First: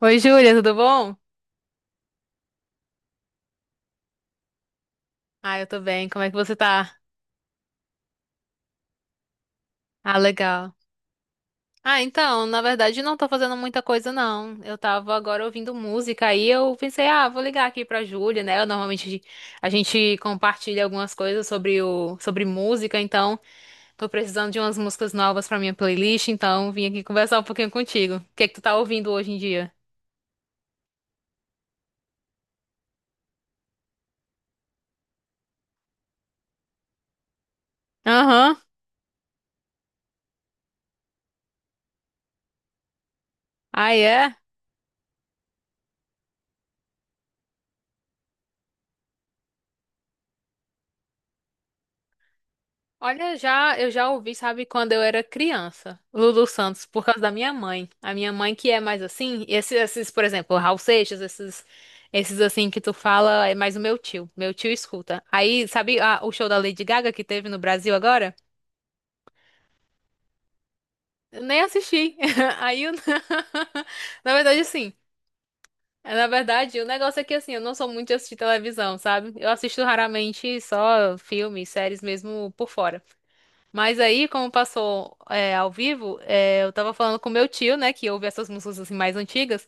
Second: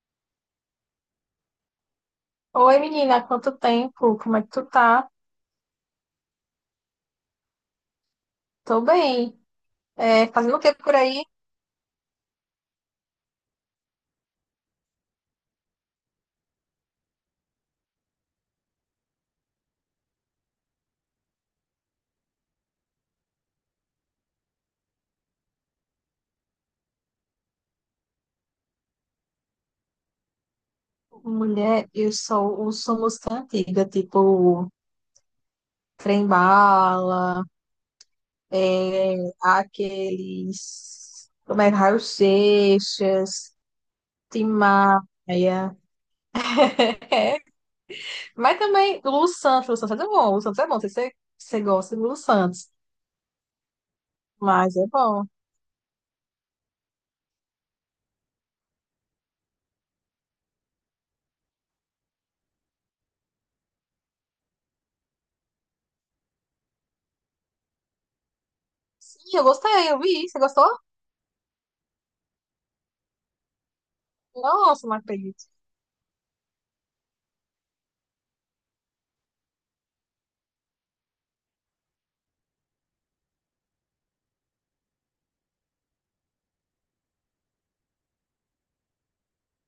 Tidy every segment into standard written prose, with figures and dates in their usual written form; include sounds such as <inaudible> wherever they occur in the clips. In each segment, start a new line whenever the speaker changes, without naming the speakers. Oi, Júlia, tudo bom?
Oi, menina, quanto tempo? Como é que tu tá?
Ah, eu tô bem. Como é que você tá?
Tô bem.
Ah,
É, fazendo o que
legal.
por aí?
Ah, então, na verdade, não tô fazendo muita coisa, não. Eu tava agora ouvindo música aí eu pensei, ah, vou ligar aqui pra Júlia, né? Normalmente a gente compartilha algumas coisas sobre música, então tô precisando de umas músicas novas pra minha playlist, então vim aqui conversar um pouquinho contigo. O que é que tu tá ouvindo hoje em dia?
Mulher, eu sou música antiga, tipo Trembala,
Aham.
é, aqueles. Como é? Raul Seixas,
Ah, é?
Tim Maia. <laughs> Mas também Lu Santos, Lu Santos é bom, Lu Santos é bom, não sei se você gosta de Lu Santos,
Olha, já eu já ouvi, sabe,
mas é
quando eu era
bom.
criança, Lulu Santos, por causa da minha mãe. A minha mãe que é mais assim, por exemplo, Raul Seixas, esses assim que tu fala, é mais o meu tio. Meu tio escuta. Aí, sabe, o show da Lady Gaga que teve no Brasil agora?
Sim, eu gostei, eu vi, você gostou?
Eu nem assisti. <laughs> Aí, <laughs> na verdade,
Nossa,
assim,
não acredito.
na verdade, o negócio é que assim, eu não sou muito de assistir televisão, sabe? Eu assisto raramente só filmes, séries mesmo por fora. Mas aí, como passou é, ao vivo, é, eu tava falando com meu tio, né, que ouve essas músicas assim, mais antigas,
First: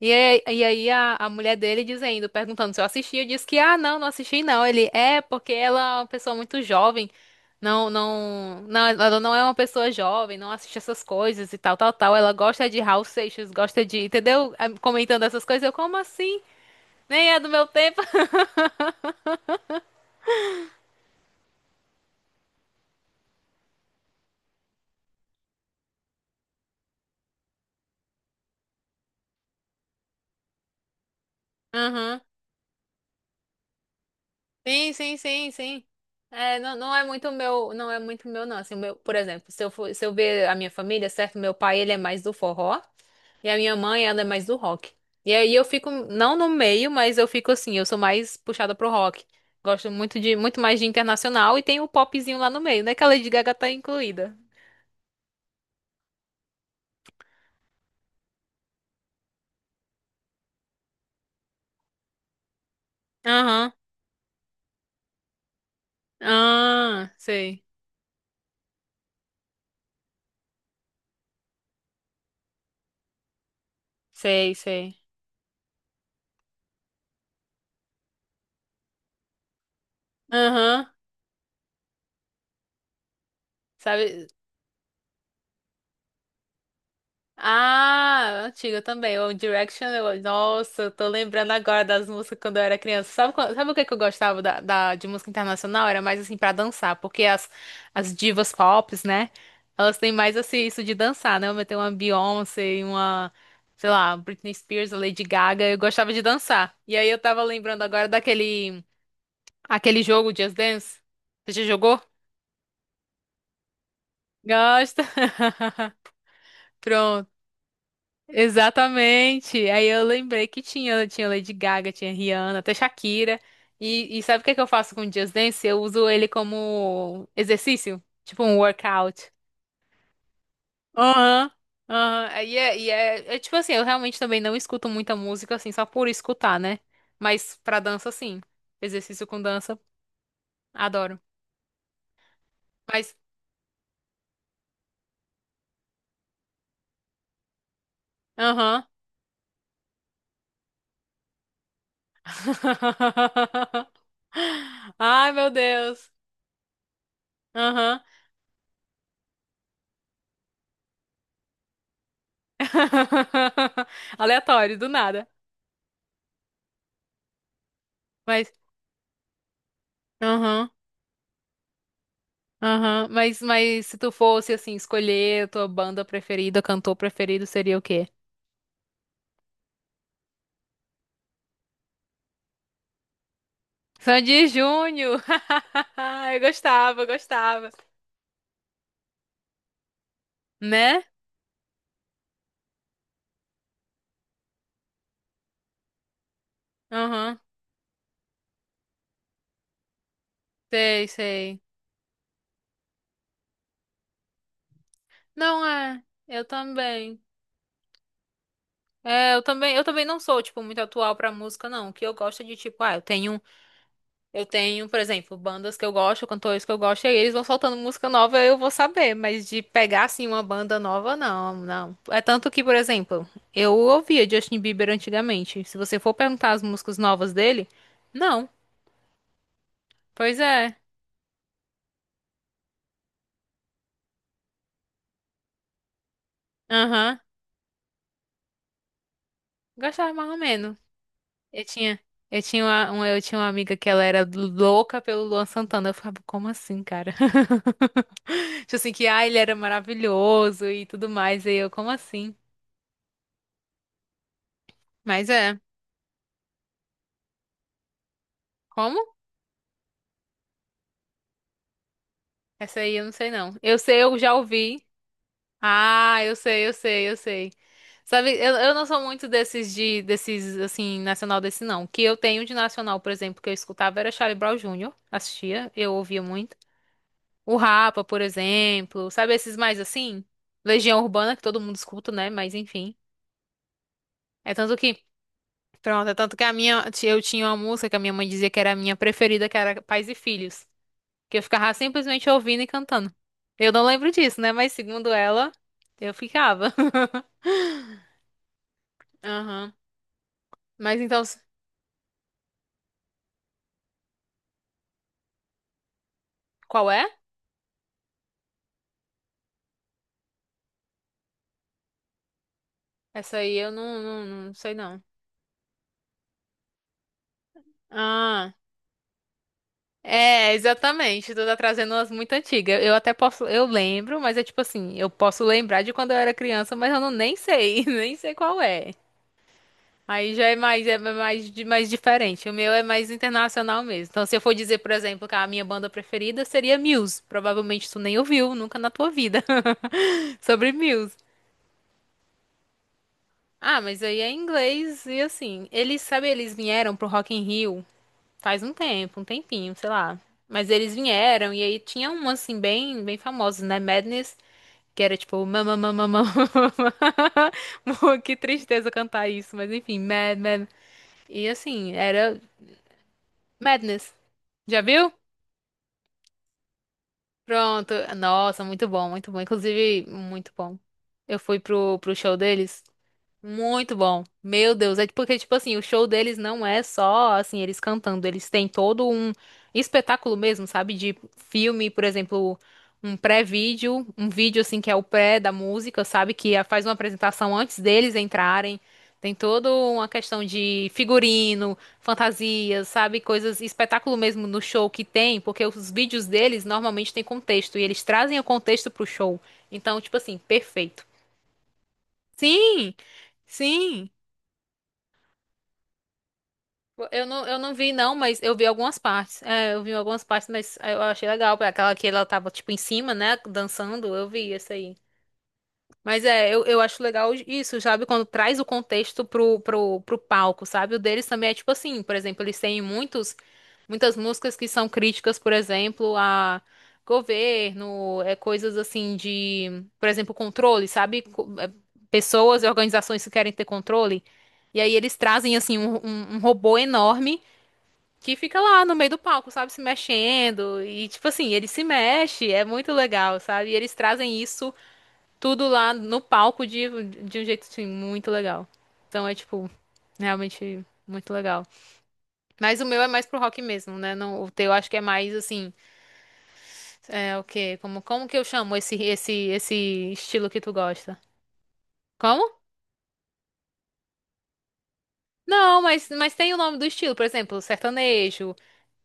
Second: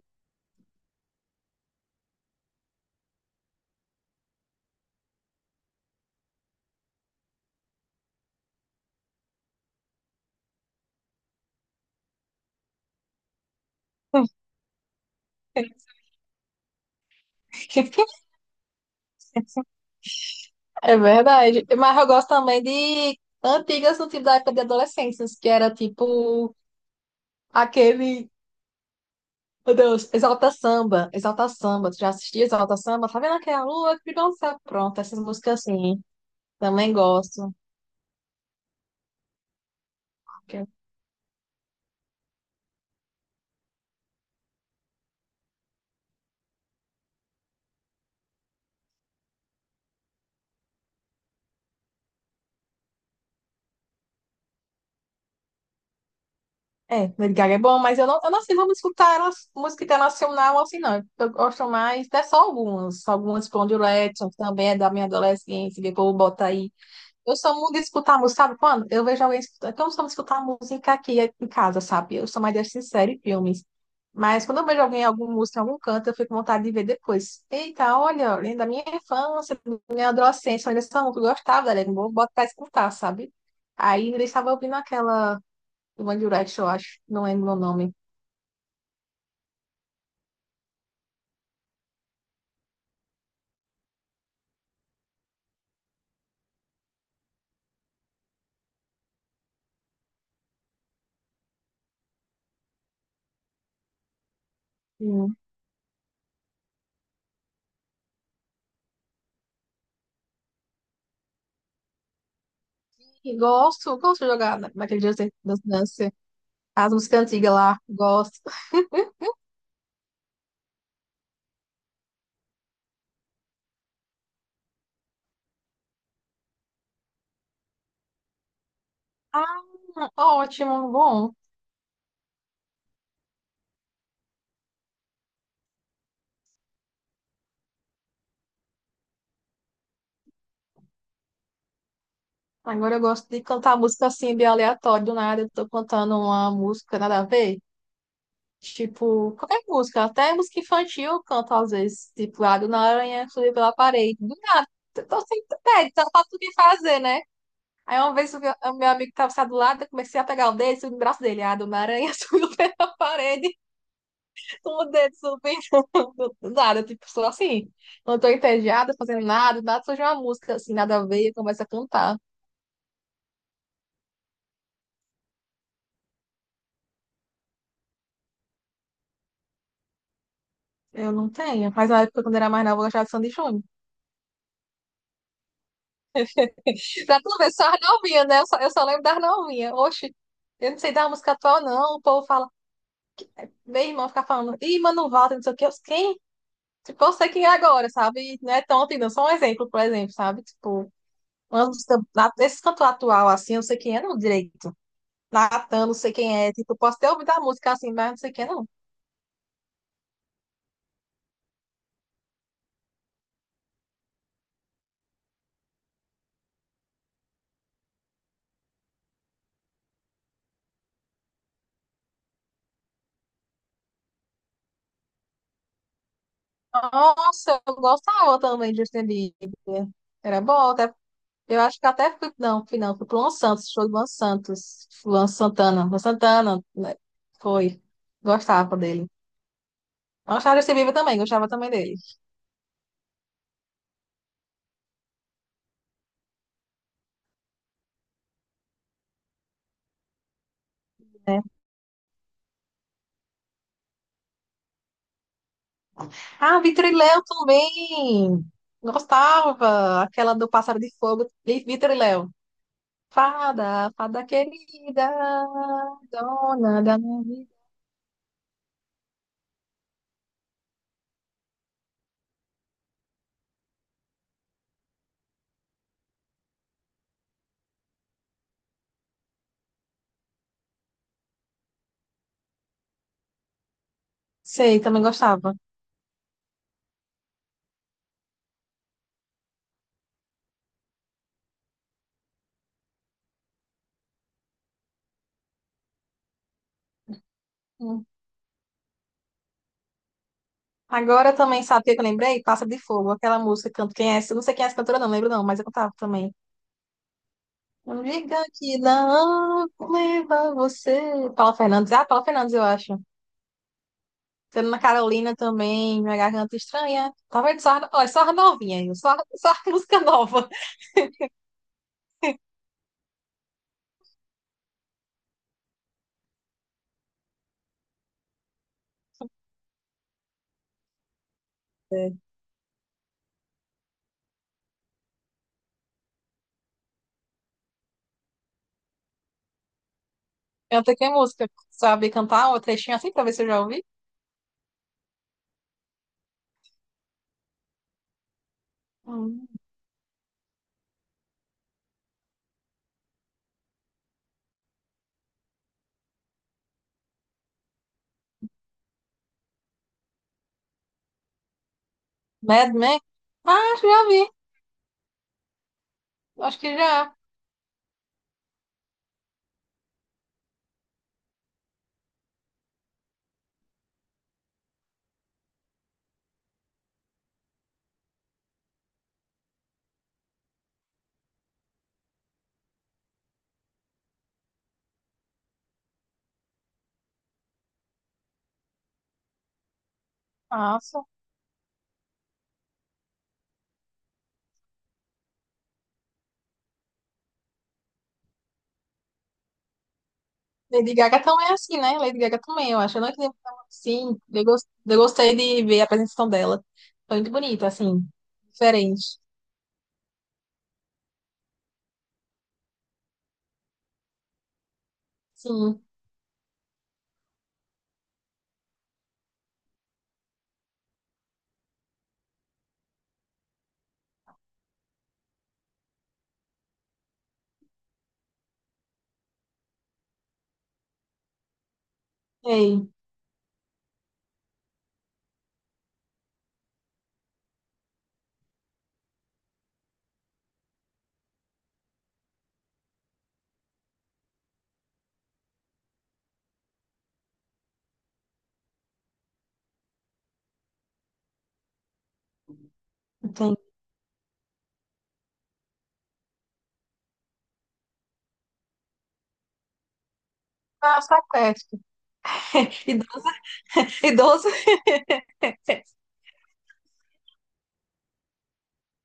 e aí a mulher dele dizendo, perguntando se eu assisti, eu disse que, ah, não, não assisti não. Porque ela é uma pessoa muito jovem, não, não, não, ela não é uma pessoa jovem, não assiste essas coisas e tal, tal, tal. Ela gosta de Raul Seixas, gosta de, entendeu? Ah, comentando essas coisas, como assim? Nem é do meu tempo.
<laughs> É verdade. Mas eu gosto também de antigas no tipo da época de adolescências que era tipo aquele, meu Deus, Exalta Samba, Exalta Samba. Tu já
<laughs>
assistia Exalta Samba? Tá vendo aquela lua que brilhou no céu?
Sim,
Pronto,
sim,
essas
sim,
músicas
sim.
assim.
É, não, não
Também
é muito
gosto.
meu, não é muito meu, não. Assim, o meu, por exemplo, se eu ver a minha família, certo? Meu pai, ele é mais do forró e a minha mãe, ela é mais do rock. E aí eu fico, não no meio, mas eu fico assim, eu sou mais puxada pro rock. Gosto muito mais de internacional e tem o popzinho lá no meio, né? Que a Lady Gaga tá incluída.
É, Lady Gaga é bom, mas eu não sei, vamos escutar música internacional assim, não. Eu gosto mais, até só algumas. Algumas
Aham.
Blonde Letton, que também é da minha adolescência, que o povo bota aí.
Ah,
Eu sou
sei.
muito de escutar música, sabe quando? Eu vejo alguém escutando. Eu não sou muito de escutar música aqui em casa, sabe? Eu sou mais de assistir série e filmes. Mas
Sei,
quando eu vejo
sei.
alguém, algum música em algum canto, eu fico com vontade de ver depois. Eita, olha, lembra da minha infância, da minha adolescência, olha
Aham.
essa música, eu gostava da Legion, vou bota pra escutar, sabe? Aí ele
Sabe?
estava ouvindo aquela do One Direction, eu acho, não lembro o nome.
Ah, antiga também. O Direction, nossa, eu tô lembrando agora das músicas quando eu era criança. Sabe, sabe o que que eu gostava de música internacional? Era mais assim pra dançar, porque as divas pop, né? Elas têm mais assim isso de dançar, né? Eu tenho uma Beyoncé e uma, sei lá, Britney Spears, a Lady
Hum.
Gaga. Eu gostava de dançar. E aí eu tava lembrando agora daquele aquele jogo Just Dance. Você já jogou?
E gosto, gosto de jogar naquele
Gosta?
Just Dance, Dance, Dance,
<laughs>
as músicas
Pronto.
antigas lá, gosto.
Exatamente. Aí eu lembrei que tinha Lady Gaga, tinha Rihanna, até Shakira. E sabe o que é que eu faço com o Just Dance? Eu uso ele como exercício, tipo um workout.
Ah, ótimo, bom.
Aham. Aham. É tipo assim, eu realmente também não escuto muita música assim, só por escutar, né? Mas pra dança, sim. Exercício com dança, adoro.
Agora eu
Mas,
gosto de cantar música assim, bem aleatória, do nada eu tô cantando uma música nada a ver.
aham.
Tipo, qualquer música, até música infantil eu canto às vezes. Tipo, lá do aranha subi pela
<laughs>
parede. Do nada, eu tô
Ai,
sem
meu
pé, tá
Deus.
pra tudo que fazer, né? Aí
Aham.
uma vez o meu amigo que tava sentado do lado, eu comecei a pegar o dedo, subi no braço dele. Ah, do aranha <laughs> subiu pela parede,
<laughs>
com
Aleatório,
o
do
dedo
nada.
subindo. Do nada, tipo, sou assim. Não tô
Mas,
entediada, fazendo nada, do nada surge uma música
aham,
assim, nada a ver, começa a cantar.
aham. Mas se tu fosse, assim, escolher a tua banda preferida, cantor preferido, seria o quê?
Eu não tenho. Mas na época, quando era mais nova, eu gostava de Sandy e Júnior.
Sandy Júnior! <laughs> Eu gostava, eu
Pra tu ver, só
gostava.
as novinhas, né? Eu só lembro das novinhas. Oxe, eu não sei
Né?
da música atual, não. O povo fala, meu irmão fica falando, ih, Mano Walter, não sei o quê. Eu, quem? Tipo, eu sei
Aham.
quem é agora, sabe? E não é tão antigo, não. Só um exemplo, por exemplo, sabe? Tipo,
Sei, sei.
uma música, esse cantor atual, assim, eu não sei quem é, não, direito.
Não
Natan, não
é,
sei
eu
quem é. Tipo, eu posso ter
também.
ouvido a música assim, mas não sei quem é, não.
É, eu também não sou, tipo, muito atual pra música, não. O que eu gosto é de, tipo, ah, eu tenho Eu tenho, por exemplo, bandas que eu gosto, cantores que eu gosto, e aí eles vão soltando música nova, eu vou saber, mas de pegar assim uma banda nova, não, não. É tanto que, por exemplo, eu ouvia Justin Bieber antigamente. Se você for perguntar as músicas novas
Nossa,
dele,
eu gostava
não.
também de Justin Bieber.
Pois
Era bom,
é.
até eu acho que até fui, não, fui não, fui pro Luan Santos, show do Luan Santos, Luan Santana, Luan Santana, né?
Aham.
Foi. Gostava dele.
Gostava mais ou
Gostava desse
menos.
Bieber também, gostava
Eu
também dele.
tinha, eu tinha uma amiga que ela era louca pelo Luan Santana. Eu ficava, como assim, cara? <laughs> Tipo assim, que ah, ele era maravilhoso e tudo mais. E eu, como assim? Mas é.
Ah, Vitor e Léo também. Gostava. Aquela do Pássaro de Fogo, e Vitor e Léo.
Essa aí eu não sei não. Eu
Fada,
sei, eu
fada
já ouvi.
querida,
Ah, eu sei, eu
dona da
sei, eu
minha vida.
sei. Sabe, eu não sou muito desses assim nacional desse não. O que eu tenho de nacional, por exemplo, que eu escutava era Charlie Brown Jr. Assistia, eu ouvia muito. O Rapa, por exemplo, sabe esses mais assim? Legião Urbana que todo mundo escuta, né? Mas enfim. É tanto
Sei,
que,
também gostava.
pronto, é tanto que a minha eu tinha uma música que a minha mãe dizia que era a minha preferida, que era Pais e Filhos. Que eu ficava simplesmente ouvindo e cantando. Eu não lembro disso, né? Mas segundo ela, eu ficava.
Hum.
<laughs> Aham. Mas então,
Agora também, sabe o que eu lembrei? Pássaro de Fogo, aquela música, canto quem é, essa? Não sei quem é essa cantora, não lembro não, mas eu cantava também.
qual é?
Não diga que não leva você. Paula Fernandes. Ah, Paula Fernandes, eu acho.
Essa aí eu não sei
Selena
não.
Carolina também, Minha Garganta Estranha. Talvez só, ó, é só a
Ah,
novinhas, viu? Só, só a <laughs> música nova.
é, exatamente. Tu tá trazendo umas muito antigas. Eu até posso, eu lembro, mas é tipo assim, eu posso lembrar de quando eu era criança, mas eu não nem sei, <laughs> nem sei qual é. Aí já é mais, mais
É.
diferente. O meu é mais internacional mesmo. Então, se eu for dizer, por exemplo, que a minha banda preferida seria Muse. Provavelmente tu nem ouviu, nunca na tua vida. <laughs> Sobre
Canta que é
Muse.
música? Sabe cantar uma trechinha assim pra ver se eu já
Ah,
ouvi?
mas aí é em inglês e assim. Eles, sabe, eles vieram pro Rock in Rio faz um tempo, um
Hum.
tempinho, sei lá. Mas eles vieram e aí tinha um, assim, bem, bem famoso, né? Madness, que era tipo, mama, mama, mama. <laughs> Que tristeza cantar isso, mas enfim, Mad, Mad. E assim, era
Mad Men? Ah, acho que já
Madness.
ouvi.
Já viu?
Acho que já.
Pronto. Nossa, muito bom, muito bom. Inclusive, muito bom. Eu fui pro show deles. Muito bom. Meu Deus, é porque, tipo assim, o show deles não é só, assim, eles cantando, eles têm todo um espetáculo mesmo, sabe? De filme, por exemplo, um pré-vídeo, um vídeo, assim, que é o pré da música, sabe? Faz uma apresentação antes deles entrarem. Tem toda uma questão de
Nossa.
figurino, fantasias, sabe? Coisas, espetáculo mesmo no show que tem, porque os vídeos deles normalmente têm contexto, e eles trazem o contexto pro show. Então, tipo assim,
Lady
perfeito.
Gaga também é assim, né? Lady Gaga também, eu
Sim,
acho. Eu não entendi.
sim.
Sim, eu gostei de ver a apresentação dela. Foi muito
Eu
bonita,
não vi,
assim.
não, mas eu vi algumas
Diferente.
partes. É, eu vi algumas partes, mas eu achei legal. Pra aquela que ela tava, tipo, em cima, né? Dançando, eu vi essa aí.
Sim.
Mas é, eu acho legal isso, sabe? Quando traz o contexto pro palco, sabe? O deles também é tipo assim, por exemplo, eles têm muitos, muitas músicas que são críticas, por exemplo, a governo, é, coisas assim de, por exemplo, controle, sabe? Pessoas e
Ei.
organizações que querem ter controle. E aí eles trazem assim um robô enorme que fica lá no meio do palco, sabe, se mexendo. E, tipo assim, ele se mexe, é muito legal, sabe? E eles trazem isso tudo lá no palco de um jeito, assim, muito legal. Então é, tipo, realmente muito legal. Mas o meu é mais pro
Entendi.
rock mesmo, né? Não, o teu acho que é mais, assim, é o quê? Como, como que eu chamo esse estilo que tu
Ah,
gosta?
sequestro.
Como?
<laughs> Idoso, idoso.
Não,
<laughs>
mas tem o nome do estilo, por exemplo, sertanejo,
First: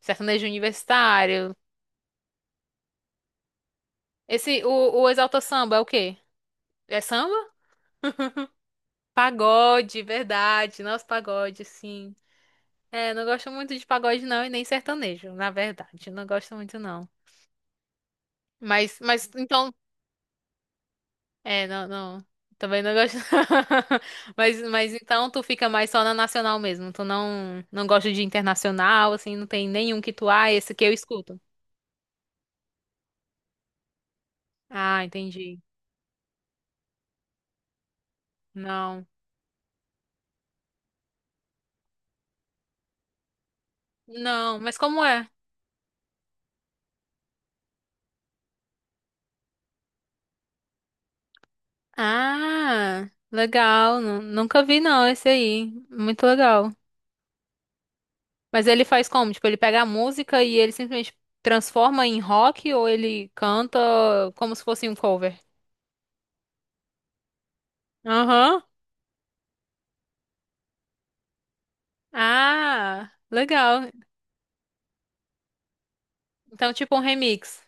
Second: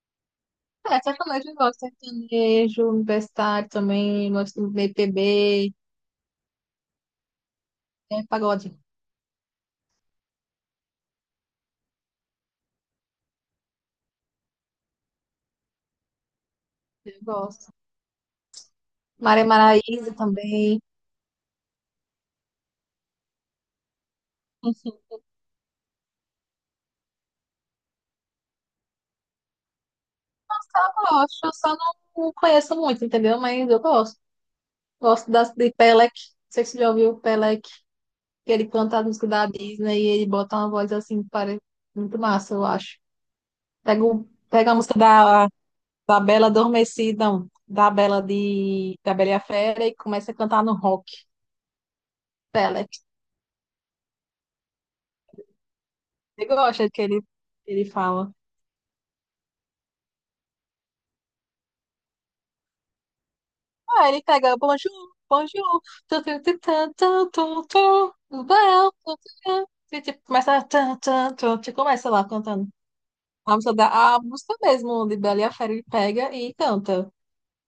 sertanejo
É, sacanagem,
universitário.
eu gosto. Sertanejo, universitário também, gosto
Esse,
do
o Exalta
BPB,
Samba é o quê? É samba?
é, pagode,
Pagode, verdade. Nossa, pagode, sim. É, não gosto muito de pagode, não, e nem sertanejo, na verdade. Não gosto muito, não.
eu gosto. Maria
Então.
Maraíza também.
É, não, não. Também não gosto. <laughs> Mas
Enfim,
então tu fica mais só na nacional mesmo. Tu não, não gosta de internacional, assim, não tem nenhum que tu, ah, esse que eu
eu
escuto.
gosto, eu só não conheço muito, entendeu? Mas eu gosto.
Ah,
Gosto das,
entendi.
de Pelec. Não sei se você já ouviu o Pelec, que ele canta a
Não.
música da Disney e ele bota uma voz assim, parece muito massa, eu acho. Pega,
Não,
pega a
mas
música
como é?
da Bela Adormecida, não, da Bela e a Fera e começa a cantar no rock. Bela,
Ah, legal. Nunca vi, não, esse aí. Muito
você
legal.
gosta que ele fala.
Mas ele faz como? Tipo, ele pega a música e ele simplesmente transforma em rock ou ele canta
Ah, ele
como
pega
se fosse um
bonjour,
cover?
bonjour, tu, tu, tu, tu, tu, tu, tu,
Aham.
well, tu, tu, tu, tu, tipo, começa tu, tu, tu, tu, começa lá cantando.
Ah,
A música,
legal.
da, a música mesmo de Bela e a Fera ele pega e
Então, tipo um
canta.
remix.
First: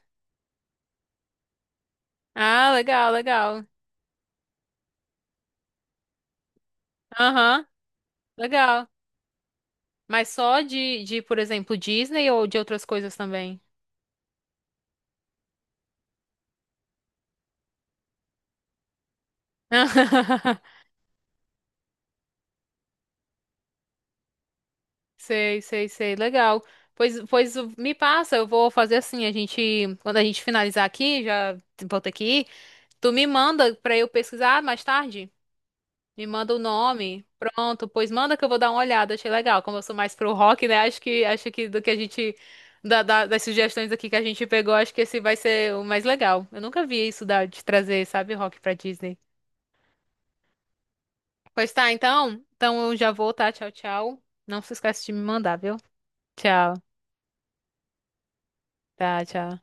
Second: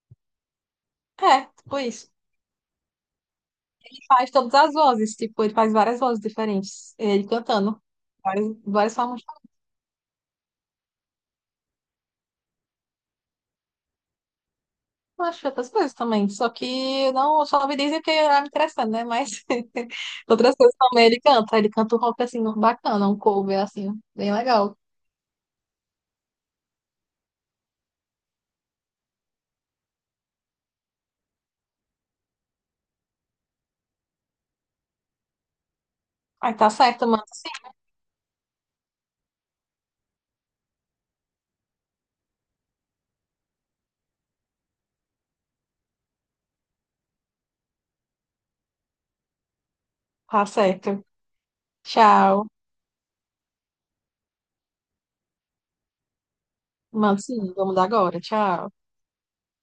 É, tipo isso.
Ah, legal, legal.
Ele faz todas as vozes, tipo, ele faz várias vozes diferentes. Ele
Aham,
cantando. Várias,
legal.
várias formas.
Mas só por exemplo, Disney ou de outras coisas também?
Eu acho outras coisas também. Só que não, eu só me dizem que é me interessante, né? Mas <laughs> outras coisas
<laughs>
também ele canta. Ele canta um rock assim, bacana, um cover assim, bem legal.
Sei, sei, sei. Legal. Pois me passa, eu vou fazer assim, quando a gente finalizar aqui, já volto aqui, tu me manda pra eu pesquisar mais tarde? Me
Aí
manda o
tá certo, manda
nome.
sim.
Pronto, pois manda que eu vou dar uma olhada. Achei legal. Como eu sou mais pro rock, né? Acho que do que a gente das sugestões aqui que a gente pegou, acho que esse vai ser o mais legal. Eu nunca vi isso de trazer, sabe, rock pra Disney.
Tá certo.
Pois tá, então,
Tchau.
então eu já vou, tá? Tchau, tchau. Não se esquece de me mandar, viu? Tchau.
Manda sim, vamos dar agora. Tchau.
Tá, tchau.